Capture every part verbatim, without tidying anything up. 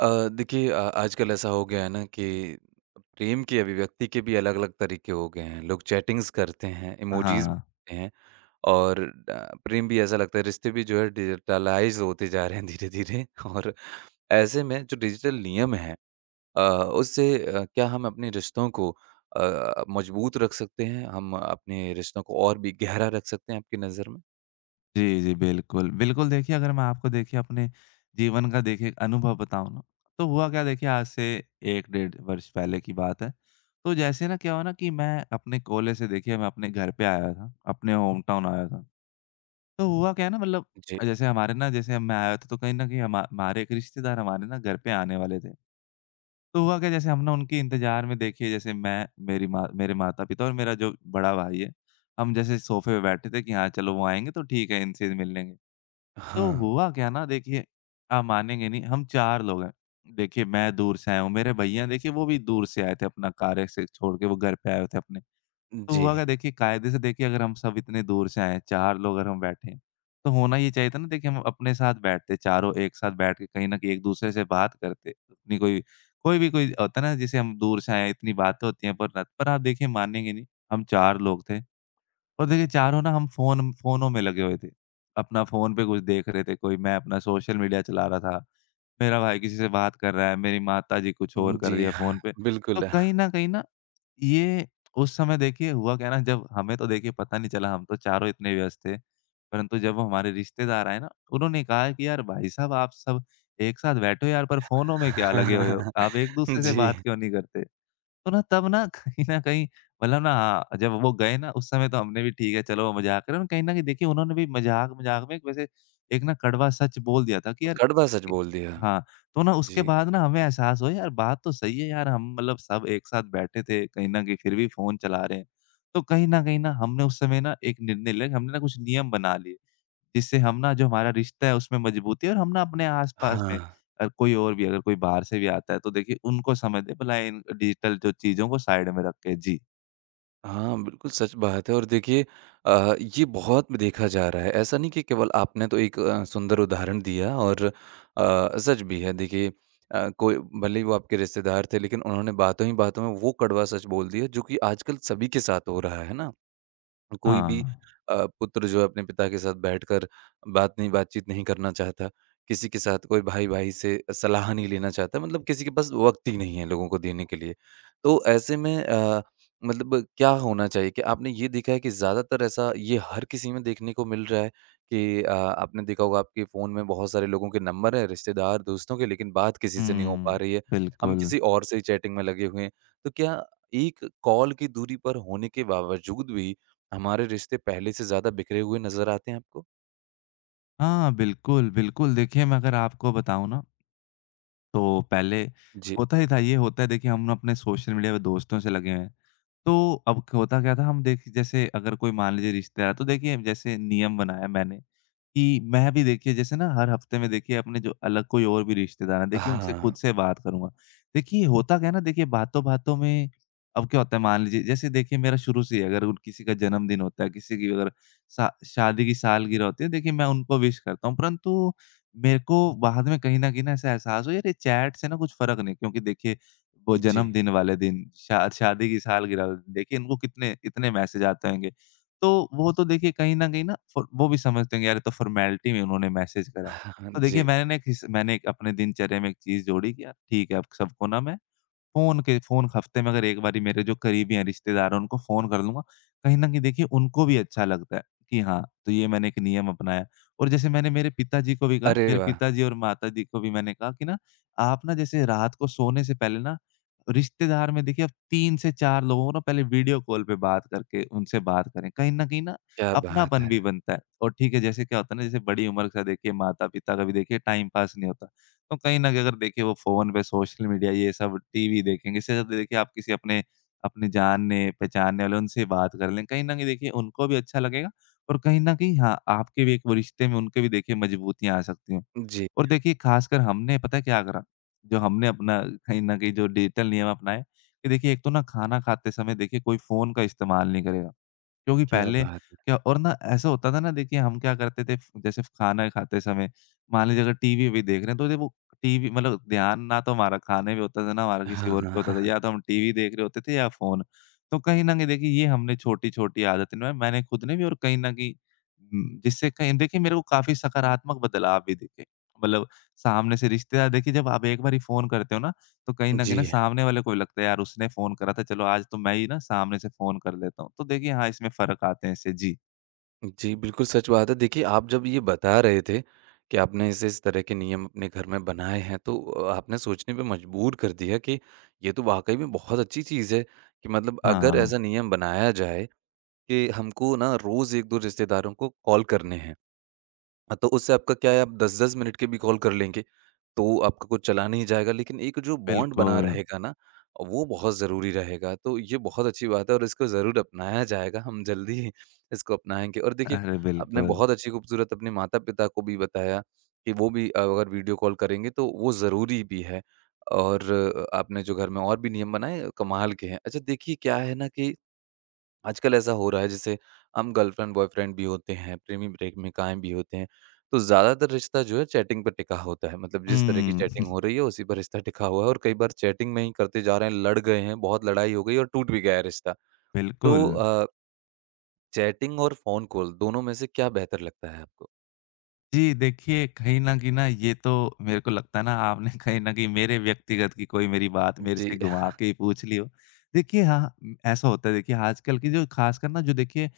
अ, देखिए अ, आजकल ऐसा हो गया है ना कि प्रेम की अभिव्यक्ति के भी अलग-अलग तरीके हो गए हैं। लोग चैटिंग्स करते हैं, इमोजीज़ हाँ। भेजते हैं और अ, प्रेम भी ऐसा लगता है रिश्ते भी जो है डिजिटलाइज़ होते जा रहे हैं धीरे-धीरे और ऐसे में जो डिजिटल नियम हैं अ, उससे अ, क्या हम अपने रिश्तों को अ, मजबूत रख सकते हैं? हम अपने रिश्तों को और भी गहरा रख सकते हैं आपकी नज़र में? जी, जी, बिल्कुल। बिल्कुल, देखिए अगर मैं आपको देखिए अपने जीवन का देखिए एक अनुभव बताऊँ ना, तो हुआ क्या देखिए आज से एक डेढ़ वर्ष पहले की बात है। तो जैसे ना क्या हुआ ना कि मैं अपने कॉलेज से देखिए मैं अपने घर पे आया था, अपने होम टाउन आया था। तो हुआ क्या है ना मतलब जी। जैसे हमारे ना जैसे मैं आया था तो कहीं न कहीं हमा हमारे एक रिश्तेदार हमारे ना घर पे आने वाले थे। तो हुआ क्या जैसे हम ना उनके इंतज़ार में देखिए जैसे मैं, मेरी माँ, मेरे माता-पिता और मेरा जो बड़ा भाई है, हम जैसे सोफ़े पे बैठे थे कि हाँ, चलो वो आएँगे तो ठीक है इनसे मिल लेंगे। हाँ। तो हुआ क्या ना देखिए, आप मानेंगे नहीं, हम चार लोग हैं। देखिए मैं दूर से आया हूँ, मेरे भैया देखिए वो भी दूर से आए थे, अपना कार्य से छोड़ के वो घर पे आए हुए थे अपने। तो जी। हुआ क्या देखिए, कायदे से देखिए अगर हम सब इतने दूर से आए हैं, चार लोग अगर हम बैठे हैं, तो होना ये चाहिए था ना देखिए हम अपने साथ बैठते, चारों एक साथ बैठ के कहीं न कहीं एक-दूसरे से बात करते। अपनी कोई कोई भी कोई होता है ना जिसे हम दूर से आए हैं, इतनी बातें होती हैं पर न पर आप देखिए मानेंगे नहीं, हम चार लोग थे और देखिए चारों ना हम फ़ोन फ़ोनों में लगे हुए थे। अपना फ़ोन पे कुछ देख रहे थे, कोई मैं अपना सोशल मीडिया चला रहा था, मेरा भाई किसी से बात कर रहा है, मेरी माताजी कुछ और कर जी, रही है हाँ, फ़ोन पे। तो बिल्कुल। कहीं न कहीं ना ये उस समय देखिए हुआ क्या ना, जब हमें तो देखिए पता नहीं चला, हम तो चारों इतने व्यस्त थे। परंतु जब हमारे रिश्तेदार आए ना, उन्होंने कहा कि यार भाई साहब, आप सब एक साथ बैठो यार, पर फ़ोनों में क्या लगे हुए हो? आप एक-दूसरे से जी। बात क्यों नहीं करते? तो ना तब ना कहीं न कहीं मतलब ना, हाँ, जब वो गए ना उस समय, तो हमने भी ठीक है चलो मज़ाक कर रहे हैं। कहीं न कहीं देखिए उन्होंने भी मज़ाक-मज़ाक में एक वैसे एक ना कड़वा सच बोल दिया था कि यार। कड़वा सच ए बोल दिया। हाँ, तो ना उसके जी। बाद ना हमें एहसास हुआ, यार बात तो सही है, यार हम मतलब सब एक साथ बैठे थे कहीं न कहीं, फिर भी फ़ोन चला रहे हैं। तो कहीं न कहीं ना हमने उस समय ना एक निर्णय लिया कि हमने ना कुछ नियम बना लिए। जिससे हम ना जो हमारा रिश्ता है उसमें मजबूती है, और हम ना अपने आस-पास हाँ। में अ, कोई और भी अगर कोई बाहर से भी आता है तो देखिए उनको समय दें, भला इन डिजिटल जो चीज़ों को साइड में रख के। जी। हाँ, बिल्कुल सच बात है और देखिए अ, ये बहुत देखा जा रहा है। ऐसा नहीं कि केवल आपने तो एक अ, सुंदर उदाहरण दिया और अ, सच भी है देखिए अ, कोई भले ही वो आपके रिश्तेदार थे लेकिन उन्होंने बातों ही बातों में वो कड़वा सच बोल दिया जो कि आजकल सभी के साथ हो रहा है ना? कोई भी हाँ। अ, पुत्र जो है अपने पिता के साथ बैठकर बात नहीं बातचीत नहीं करना चाहता। किसी के साथ कोई भाई-भाई से सलाह नहीं लेना चाहता। मतलब किसी के पास वक़्त ही नहीं है लोगों को देने के लिए। तो ऐसे में अ, मतलब क्या होना चाहिए? कि आपने ये देखा है कि ज़्यादातर ऐसा ये हर किसी में देखने को मिल रहा है कि अ, आपने देखा होगा आपके फ़ोन में बहुत सारे लोगों के नंबर हैं, रिश्तेदार, दोस्तों के, लेकिन बात किसी से नहीं हो पा हुँ। रही है। हम बिल्कुल। किसी और से ही चैटिंग में लगे हुए हैं। तो क्या एक कॉल की दूरी पर होने के बावजूद भी हमारे रिश्ते पहले से ज़्यादा बिखरे हुए नज़र आते हैं आपको? हाँ, बिल्कुल, बिल्कुल। देखिए मैं अगर आपको बताऊँ ना, तो पहले जी। होता ही था, ये होता है देखिए हम अपने सोशल मीडिया पे दोस्तों से लगे हुए हैं। तो अब क होता क्या था, हम देखिए जैसे अगर कोई मान लीजिए रिश्तेदार, तो देखिए जैसे नियम बनाया मैंने कि मैं भी देखिए जैसे ना हर हफ्ते में देखिए अपने जो अलग कोई और भी रिश्तेदार हैं देखिए उनसे खुद हाँ। से बात करूँगा। देखिए होता क्या है ना देखिए बातों-बातों में, अब क्या होता है मान लीजिए जैसे देखिए मेरा शुरू से ही, अगर उन किसी का जन्मदिन होता है, किसी की अगर शा शादी की सालगिरह होती है, देखिए मैं उनको विश करता हूँ, परंतु मेरे को बाद में कहीं न कहीं ना ऐसा एहसास हुआ, यार ये चैट से ना कुछ फ़र्क नहीं, क्योंकि देखिए वो जी। जन्मदिन वाले दिन, शा शादी की सालगिरह वाले दिन, देखिए इनको कितने कितने मैसेज आते होंगे। तो वो तो देखिए कहीं न कहीं ना फ वो भी समझते होंगे, यार ये तो फ़ॉर्मेलिटी में उन्होंने मैसेज करा है। हाँ, तो देखिए जी। मैंने ना एक हिस मैंने एक अपने दिनचर्या में एक चीज़ जोड़ी कि यार ठीक है, अब सबको ना मैं फ़ोन के फ़ोन हफ्ते में अगर एक बारी, मेरे जो करीबी हैं, रिश्तेदार हैं, उनको फ़ोन कर लूँगा। कहीं न कहीं देखिए उनको भी अच्छा लगता है कि हाँ, तो ये मैंने एक नियम अपनाया। और जैसे मैंने मेरे पिताजी को भी कहा, अरे मेरे वाह! पिताजी और माताजी को भी मैंने कहा कि ना, आप ना जैसे रात को सोने से पहले ना, रिश्तेदार में देखिए आप तीन से चार लोगों को ना पहले वीडियो कॉल पे बात करके उनसे बात करें। कहीं न कहीं ना क्या बात अपनापन है। भी बनता है, और ठीक है, जैसे क्या होता है ना, जैसे बड़ी उम्र का देखिए माता-पिता का भी देखिए टाइम पास नहीं होता। तो कहीं न कहीं अगर देखिए वो फ़ोन पे सोशल मीडिया, ये सब, टीवी देखेंगे, इससे ज़्यादा देखिए आप किसी अपने अपने जानने-पहचानने वाले उनसे बात कर लें, कहीं न कहीं देखिए उनको भी अच्छा लगेगा, और कहीं न कहीं हाँ, आपके भी एक वो रिश्ते में, उनके भी देखिए मजबूतियाँ आ सकती हैं। जी, और देखिए ख़ासकर हमने पता है क्या करा? जो हमने अपना कहीं न कहीं जो डिजिटल नियम अपनाए, कि देखिए एक तो ना खाना खाते समय देखिए कोई फ़ोन का इस्तेमाल नहीं करेगा। क्योंकि क्या पहले बात है। क्या और ना ऐसा होता था ना देखिए, हम क्या करते थे, जैसे खाना खाते समय मान लीजिए अगर टीवी भी देख रहे हैं तो देखो टीवी, मतलब ध्यान ना तो हमारा खाने पे होता था, ना हमारा किसी हाँ, और हाँ, पे होता हाँ, था, हाँ। या तो हम टीवी देख रहे होते थे या फोन। तो कहीं ना कहीं देखिए ये हमने छोटी छोटी आदतें ना मैंने खुद ने भी और कहीं ना कहीं हम्म, जिससे कहीं देखिए मेरे को काफी सकारात्मक बदलाव भी दिखे, मतलब सामने से रिश्तेदार देखिए, जब आप एक बार फोन करते हो ना, तो कहीं न कहीं ना जी, सामने वाले को भी लगता है, यार उसने फ़ोन करा था, चलो आज तो मैं ही ना सामने से फ़ोन कर लेता हूँ। तो देखिए हाँ, इसमें फ़र्क आते हैं इससे। जी। जी, बिल्कुल सच बात है। देखिए, आप जब ये बता रहे थे कि आपने इस-इस तरह के नियम अपने घर में बनाए हैं, तो अ, आपने सोचने पे मजबूर कर दिया कि ये तो वाक़ई में बहुत अच्छी चीज़ है कि मतलब अगर हाँ, ऐसा नियम बनाया जाए कि हमको ना रोज़ एक दो रिश्तेदारों को कॉल करने हैं। हाँ, तो उससे आपका क्या है आप दस दस मिनट के भी कॉल कर लेंगे, तो आपका कुछ चला नहीं जाएगा लेकिन एक जो बॉन्ड बना बिल्कुल। रहेगा ना, वो बहुत ज़रूरी रहेगा। तो ये बहुत अच्छी बात है और इसको ज़रूर अपनाया जाएगा, हम जल्दी ही इसको अपनाएँगे। और देखिए, अरे आपने बिल्कुल। बहुत अच्छी खूबसूरत अपने माता-पिता को भी बताया कि वो भी अ, अगर वीडियो कॉल करेंगे तो वो ज़रूरी भी है और अ, आपने जो घर में और भी नियम बनाए, कमाल के हैं। अच्छा देखिए क्या है ना कि आजकल ऐसा हो रहा है जैसे हम गर्लफ्रेंड बॉयफ्रेंड भी होते हैं, प्रेमी प्रेमिकाएँ भी होते हैं, तो ज़्यादातर रिश्ता जो है चैटिंग पे टिका होता है। मतलब जिस तरह की हुँ, चैटिंग हो रही है उसी पर रिश्ता टिका हुआ है और कई बार चैटिंग में ही करते जा रहे हैं, लड़ गए हैं, बहुत लड़ाई हो गई और टूट भी गया है रिश्ता। बिल्कुल। तो अ, चैटिंग और फ़ोन कॉल दोनों में से क्या बेहतर लगता है आपको? जी, देखिए कहीं न कहीं ना ये तो मेरे को लगता है ना, आपने कहीं न कहीं मेरे व्यक्तिगत की कोई मेरी बात मेरे से जी। घुमा के ही पूछ ली हो। देखिए हाँ, म, ऐसा होता है देखिए आजकल की जो ख़ासकर ना, जो देखिए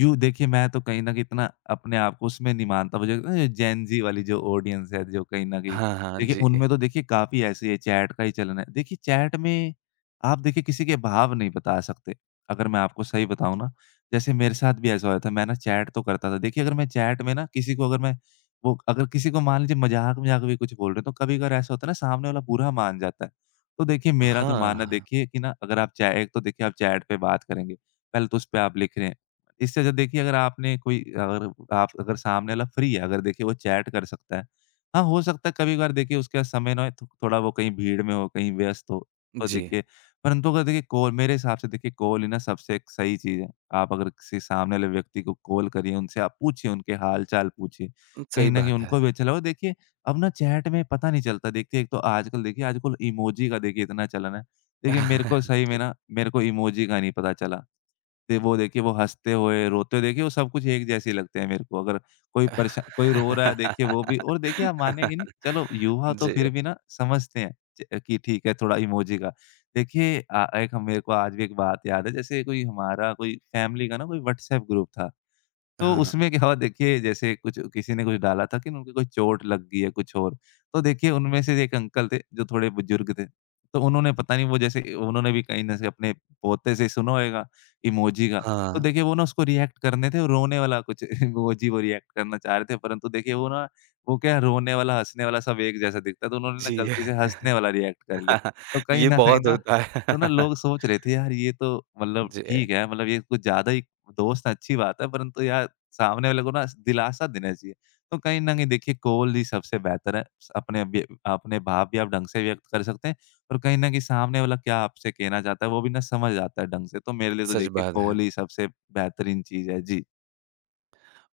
यूँ देखिए, मैं तो कहीं न कहीं इतना अपने आप को उसमें नहीं मानता, मुझे लगता है ना जेन ज़ी वाली जो ऑडियंस है, जो कहीं न कहीं हाँ, हाँ, देखिए, जी। उनमें तो देखिए काफ़ी ऐसी है, चैट का ही चलन है। देखिए, चैट में आप देखिए किसी के भाव नहीं बता सकते, अगर मैं आपको सही बताऊँ ना, जैसे मेरे साथ भी ऐसा होया था, मैं ना चैट तो करता था। देखिए, अगर मैं चैट में ना किसी को अगर मैं वो अगर किसी को मान लीजिए मज़ाक-मज़ाक में कुछ बोल रहे हैं, तो कभी-कभार ऐसा होता है ना, सामने वाला बुरा मान जाता है। तो देखिए, मेरा तो मानना है हाँ, देखिए कि ना, अगर आप चा एक तो देखिए आप चैट पे बात करेंगे, पहले तो उस पे आप लिख रहे हैं। इससे अच्छा देखिए अगर आपने कोई अगर आप अगर सामने वाला फ्री है, अगर देखिए वो चैट कर सकता है। हाँ, हो सकता है कभी-कभार देखिए उसके पास समय ना हो, थो थोड़ा वो कहीं भीड़ में हो, कहीं व्यस्त हो, तो जी। देखिए परंतु अगर देखिए कॉल मेरे हिसाब से देखिए कॉल ही ना सबसे एक सही चीज़ है। आप अगर किसी सामने वाले व्यक्ति को कॉल करिए, उनसे आप पूछिए, उनके हाल-चाल पूछिए। उम, कहीं सही न कहीं बात है। उनको भी अच्छा लगे, और देखिए अब ना चैट में पता नहीं चलता, देखिए एक तो आजकल देखिए, आजकल इमोजी का देखिए इतना चलन है। देखिए मेरे को सही में जी। ना, मेरे को इमोजी का नहीं पता चला। दे वो देखिए, वो हँसते हुए, रोते हुए, देखिए वो सब कुछ एक जैसे ही लगते हैं मेरे को। अगर कोई परेशा कोई रो रहा है देखिए वो भी, और देखिए आप मानेंगे नहीं, चलो युवा तो फिर जी। भी ना समझते हैं च कि ठीक है थोड़ा इमोजी का। देखिए अ, एक हम मेरे को आज भी एक बात याद है, जैसे कोई हमारा कोई फैमिली का ना कोई व्हाट्सएप ग्रुप था। तो हाँ। उसमें क्या हुआ देखिए, जैसे कुछ किसी ने कुछ डाला था कि उनकी कोई चोट लग गई है कुछ और। तो देखिए उनमें से एक अंकल थे जो थोड़े बुजुर्ग थे। तो उन्होंने पता नहीं वो जैसे उन्होंने भी कहीं न से अपने पोते से सुना होएगा इमोजी का। तो हाँ। देखिए वो ना उसको रिएक्ट करने थे, रोने वाला कुछ इमोजी, वो रिएक्ट करना चाह रहे थे, परंतु देखिए वो ना वो क्या, रोने वाला, हँसने वाला सब एक जैसा दिखता है, तो उन्होंने ना जी। गलती से हँसने वाला रिएक्ट कर लिया। तो कहीं ये न कहीं बहुत ना, होता है। तो ना लोग सोच रहे थे, यार ये तो, मतलब जी, ठीक है मतलब ये कुछ ज़्यादा ही दोस्त है, अच्छी बात है, परंतु यार सामने वाले को ना दिलासा देना चाहिए। तो कहीं न कहीं देखिए कॉल ही सबसे बेहतर है। अपने व्य अपने भाव भी आप ढंग से व्यक्त कर सकते हैं और कहीं न कहीं सामने वाला क्या आपसे कहना चाहता है वो भी ना समझ आता है ढंग से। तो मेरे लिए तो सच देखिए बात कॉल है। ही सबसे बेहतरीन चीज़ है। जी।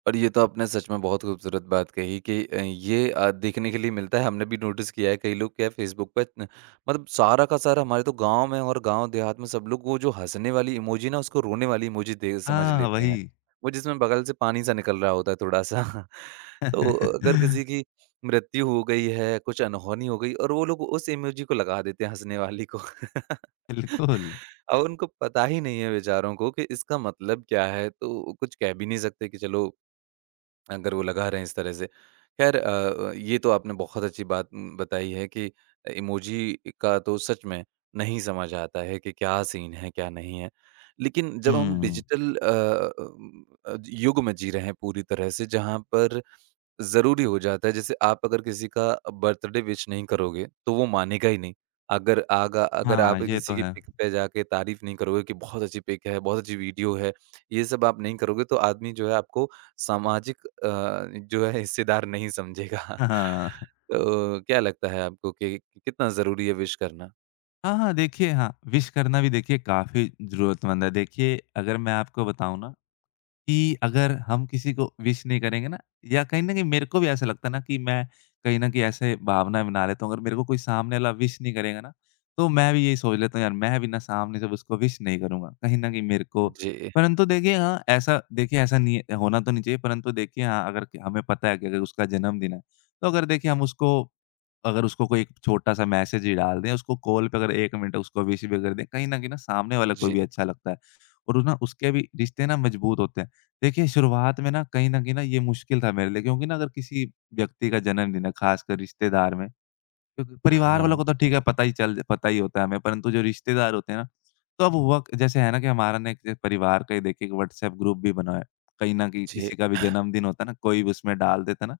और ये तो आपने सच में बहुत खूबसूरत बात कही कि अ, ये अ, देखने के लिए मिलता है हमने भी नोटिस किया है कई लोग क्या फेसबुक पे न- मतलब सारा का सारा हमारे तो गांव में और गांव देहात में सब लोग वो जो हंसने वाली इमोजी ना उसको रोने वाली इमोजी दे समझ हाँ, लेते हैं वही। वो जिसमें बगल से पानी सा निकल रहा होता है थोड़ा सा तो अगर किसी की मृत्यु हो गई है कुछ अनहोनी हो गई और वो लोग उस इमोजी को लगा देते हैं हंसने वाली को बिल्कुल। और उनको पता ही नहीं है बेचारों को कि इसका मतलब क्या है तो कुछ कह भी नहीं सकते कि चलो अगर वो लगा रहे हैं इस तरह से। ख़ैर अ, ये तो आपने बहुत अच्छी बात उम, बताई है कि इमोजी का तो सच में नहीं समझ आता है कि क्या सीन है, क्या नहीं है। लेकिन जब हम हुँ। डिजिटल अ अ, युग में जी रहे हैं पूरी तरह से जहाँ पर ज़रूरी हो जाता है जैसे आप अगर किसी का बर्थडे विश नहीं करोगे, तो वो मानेगा ही नहीं। अगर आगा अगर हाँ, आप ये तो किसी की है। पिक पे जाके तारीफ़ नहीं करोगे कि बहुत अच्छी पिक है, बहुत अच्छी वीडियो है, ये सब आप नहीं करोगे तो आदमी जो है आपको सामाजिक अ, जो है हिस्सेदार नहीं समझेगा। हाँ। तो क्या लगता है आपको कि कितना ज़रूरी है विश करना? हाँ, हाँ, देखिए हाँ, विश करना भी देखिए काफ़ी ज़रूरतमंद है। देखिए अगर मैं आपको बताऊँ ना कि अगर हम किसी को विश नहीं करेंगे ना या कहीं न कहीं मेरे को भी ऐसा लगता है ना कि मैं कहीं न कहीं ऐसे भावना बना लेता हूँ, अगर मेरे को कोई सामने वाला विश नहीं करेगा ना, तो मैं भी यही सोच लेता हूँ, यार मैं भी ना सामने जब उसको विश नहीं करूँगा, कहीं न कहीं मेरे को जी, परंतु देखिए हाँ, ऐसा देखिए ऐसा नहीं है होना तो नहीं चाहिए परंतु देखिए हाँ, अगर क हमें पता है कि अगर उसका जन्मदिन है, तो अगर देखिए हम उसको अगर उसको कोई एक छोटा-सा मैसेज ही डाल दें, उसको कॉल पे अगर एक मिनट उसको विश भी कर दें, कहीं न कहीं ना सामने वाले को जी। भी अच्छा लगता है और ना उसके भी रिश्ते ना मजबूत होते हैं। देखिए, शुरुआत में ना कहीं न कहीं ना ये मुश्किल था मेरे लिए क्योंकि ना अगर किसी व्यक्ति का जन्मदिन है, ख़ासकर रिश्तेदार में क्योंकि परिवार वालों हाँ, को तो ठीक है पता ही चल पता ही होता है हमें, परंतु जो रिश्तेदार होते हैं ना, तो अब हुआ क- जैसे है ना कि हमारा ना एक परिवार का ही देखिए एक व्हाट्सएप ग्रुप भी बना है। कहीं न कहीं जी, किसी का भी जन्मदिन होता है ना, कोई भी उसमें डाल देता है ना,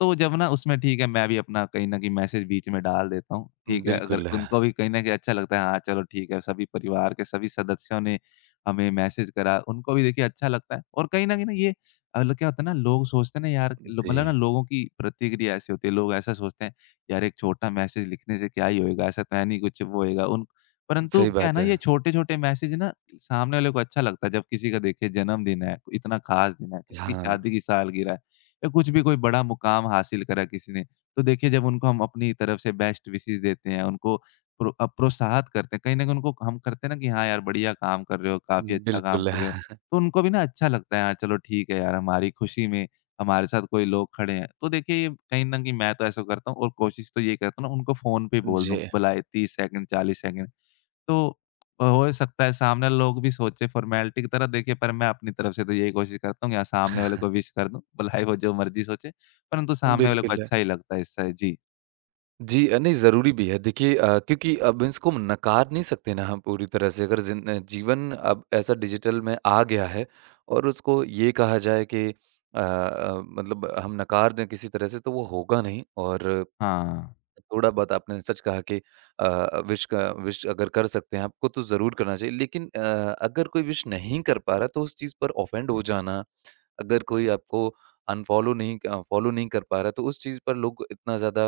तो जब ना उसमें ठीक है मैं भी अपना कहीं न कहीं मैसेज बीच में डाल देता हूँ, ठीक है? अगर बिल्कुल। उनको भी कहीं न कहीं अच्छा लगता है हाँ, चलो ठीक है सभी परिवार के सभी सदस्यों ने हमें मैसेज करा, उनको भी देखिए अच्छा लगता है और कहीं न कहीं ना ये अ, ल क्या होता है ना लोग सोचते हैं ना यार लो मतलब जी, ना लोगों की प्रतिक्रिया ऐसी होती है, लोग ऐसा सोचते हैं, यार एक छोटा मैसेज लिखने से क्या ही होएगा, ऐसा तो है नहीं कुछ वो होएगा उन परंतु सही क्या है बात ना है। ये छोटे-छोटे मैसेज ना सामने वाले को अच्छा लगता है, जब किसी का देखिए जन्मदिन है, इतना खास दिन है, किसी की हाँ, शादी की सालगिरह है, या कुछ भी कोई बड़ा मुकाम हासिल करा किसी ने, तो देखिए जब उनको हम अपनी तरफ से बेस्ट विशेस देते हैं, उनको प्रो अ, प्रोत्साहित करते हैं, कहीं न कहीं उनको हम करते हैं ना कि हाँ यार बढ़िया काम कर रहे हो, काफ़ी अच्छा काम बिल्कुल। कर रहे हो, तो उनको भी ना अच्छा लगता है, हाँ चलो ठीक है यार हमारी खुशी में हमारे साथ कोई लोग खड़े हैं। तो देखिए ये कहीं न कहीं मैं तो ऐसा करता हूँ और कोशिश तो ये करता हूँ ना उनको फ़ोन पे बोल जी, दूँ, भला ये तीस सेकंड, चालीस सेकंड तो हो सकता है सामने लोग भी सोचे फ़ॉर्मेलिटी की तरह देखिए, पर मैं अपनी तरफ से तो यही कोशिश करता हूँ यहाँ सामने वाले को विश कर दूँ, भलाई वो जो मर्ज़ी सोचे, परंतु सामने वाले को बिल्कुल। अच्छा ही लगता है इससे। जी, जी अ, नहीं ज़रूरी भी है। देखिए अ, क्योंकि अब इसको नकार नहीं सकते ना हम पूरी तरह से अगर ज़िन अ, जीवन अब ऐसा डिजिटल में आ गया है और उसको ये कहा जाए कि अ अ, मतलब हम नकार दें किसी तरह से तो वो होगा नहीं और हाँ। थोड़ा बहुत आपने सच कहा कि अ, विश का विश अगर कर सकते हैं आपको तो ज़रूर करना चाहिए। लेकिन अ, अगर कोई विश नहीं कर पा रहा तो उस चीज़ पर ऑफेंड हो जाना अगर कोई आपको अनफ़ॉलो नहीं क फ़ॉलो नहीं कर पा रहा है, तो उस चीज़ पर लोग इतना ज़्यादा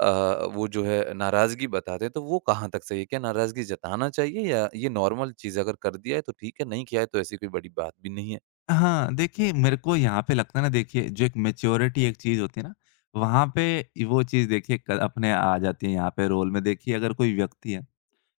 अ, वो जो है नाराज़गी बताते हैं, तो वो कहाँ तक सही है? क्या नाराज़गी जताना चाहिए या ये नॉर्मल चीज़ है, अगर कर दिया है तो ठीक है, नहीं किया है तो ऐसी कोई बड़ी बात भी नहीं है? हाँ, देखिए मेरे को यहाँ पे लगता है ना देखिए, जो एक मैच्योरिटी एक चीज़ होती है ना, वहाँ पे वो चीज़ देखिए क अपने आ जाती है यहाँ पे रोल में। देखिए अगर कोई व्यक्ति है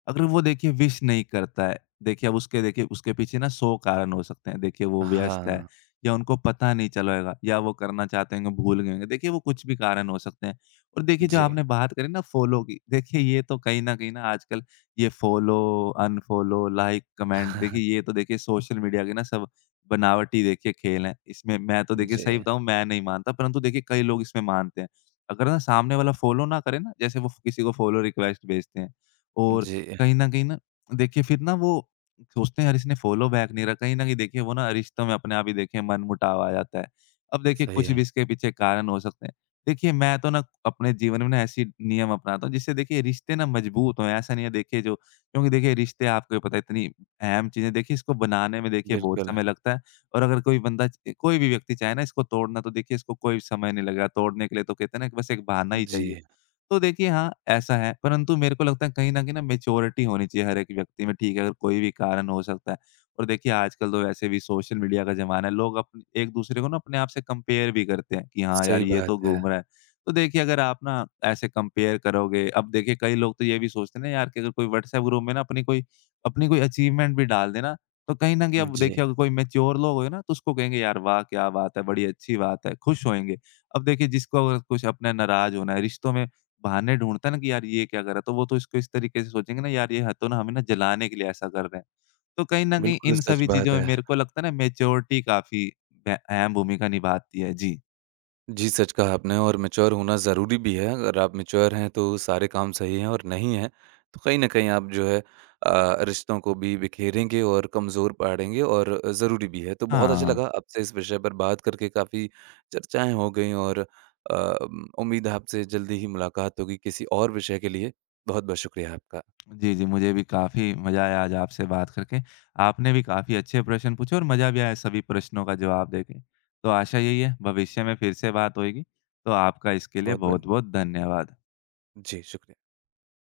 अगर वो देखिए विश नहीं करता है, देखिए अब उसके देखिए उसके पीछे ना सौ कारण हो सकते हैं। देखिए वो व्यस्त है हाँ, या उनको पता नहीं चलेगा या वो करना चाहते होंगे, भूल गए होंगे। देखिए वो कुछ भी कारण हो सकते हैं। और देखिए जो जी। आपने बात करी ना फ़ॉलो की, देखिए ये तो कहीं न कहीं ना आजकल ये फ़ॉलो, अनफ़ॉलो, लाइक, कमेंट देखिए ये तो देखिए सोशल मीडिया के ना सब बनावटी देखिए खेल हैं। इसमें मैं तो देखिए जी, सही बताऊँ मैं नहीं मानता, परंतु देखिए कई लोग इसमें मानते हैं। अगर ना सामने वाला फ़ॉलो ना करे ना, जैसे वो किसी को फ़ॉलो रिक्वेस्ट भेजते हैं और जी, कहीं न कहीं ना देखिए फिर ना वो सोचते हैं यार इसने फ़ॉलो बैक नहीं रहा। कहीं न कहीं देखिए वो ना रिश्तों में अपने आप ही देखिए मनमुटाव आ जाता है। अब देखिए सही कुछ भी है। इसके पीछे कारण हो सकते हैं। देखिए मैं तो ना अपने जीवन में ना ऐसी नियम अपनाता हूँ जिससे देखिए रिश्ते ना मजबूत हों। ऐसा नहीं है देखिए जो क्योंकि देखिए रिश्ते आपको भी पता है इतनी अहम चीज़ें देखिए इसको बनाने में देखिए बहुत बिल्कुल, समय लगता है और अगर कोई बंदा च कोई भी व्यक्ति चाहे ना इसको तोड़ना तो देखिए इसको कोई समय नहीं लगेगा। तोड़ने के लिए तो कहते हैं ना कि बस एक बहाना ही जी, चाहिए। तो देखिए हाँ, ऐसा है, परंतु मेरे को लगता है कहीं न कहीं ना मैच्योरिटी होनी चाहिए हर एक व्यक्ति में, ठीक है? अगर कोई भी कारण हो सकता है और देखिए आजकल तो वैसे भी सोशल मीडिया का ज़माना है, लोग अप एक-दूसरे को ना अपने आप से कंपेयर भी करते हैं कि हाँ यार, सही ये तो बात है। घूम रहा है। तो देखिए अगर आप ना ऐसे कंपेयर करोगे अब देखिए कई लोग तो ये भी सोचते हैं ना यार कि अगर कोई व्हाट्सएप ग्रुप में ना अपनी कोई अपनी कोई अचीवमेंट भी डाल दे ना, तो कहीं न कहीं अब जी, देखिए अगर कोई मैच्योर लोग होंगे ना, तो उसको कहेंगे यार वाह! क्या बात है, बड़ी अच्छी बात है, खुश होएँगे। अब देखिए जिसको अगर कुछ अपना नाराज़ होना है, रिश्तों में बहाने ढूँढता है ना कि यार ये क्या कर रहा है, तो वो तो इसको इस तरीके से सोचेंगे ना यार ये ह तो ना हमें ना जलाने के लिए ऐसा कर रहे हैं। तो कहीं न कहीं बिल्कुल इन सच सभी चीज़ों बात में है। मेरे को लगता है ना मैच्योरिटी काफ़ी ब अहम भूमिका निभाती है। जी। जी, सच कहा आपने और मैच्योर होना ज़रूरी भी है। अगर आप मैच्योर हैं तो सारे काम सही हैं और नहीं हैं तो कहीं न कहीं आप जो है अ, रिश्तों को भी बिखेरेंगे और कमज़ोर पड़ेंगे और ज़रूरी भी है। तो बहुत अच्छा हाँ। लगा आपसे इस विषय पर बात करके काफ़ी चर्चाएँ हो गई और अ, उम, उम्मीद है आपसे जल्दी ही मुलाकात होगी किसी और विषय के लिए। बहुत-बहुत शुक्रिया आपका। जी, जी, मुझे भी काफ़ी मज़ा आया आज आपसे बात करके। आपने भी काफ़ी अच्छे प्रश्न पूछे और मज़ा भी आया सभी प्रश्नों का जवाब देके। तो आशा यही है भविष्य में फिर से बात होएगी। तो आपका इसके लिए बहुत-बहुत बहुत-बहुत धन्यवाद। जी, शुक्रिया।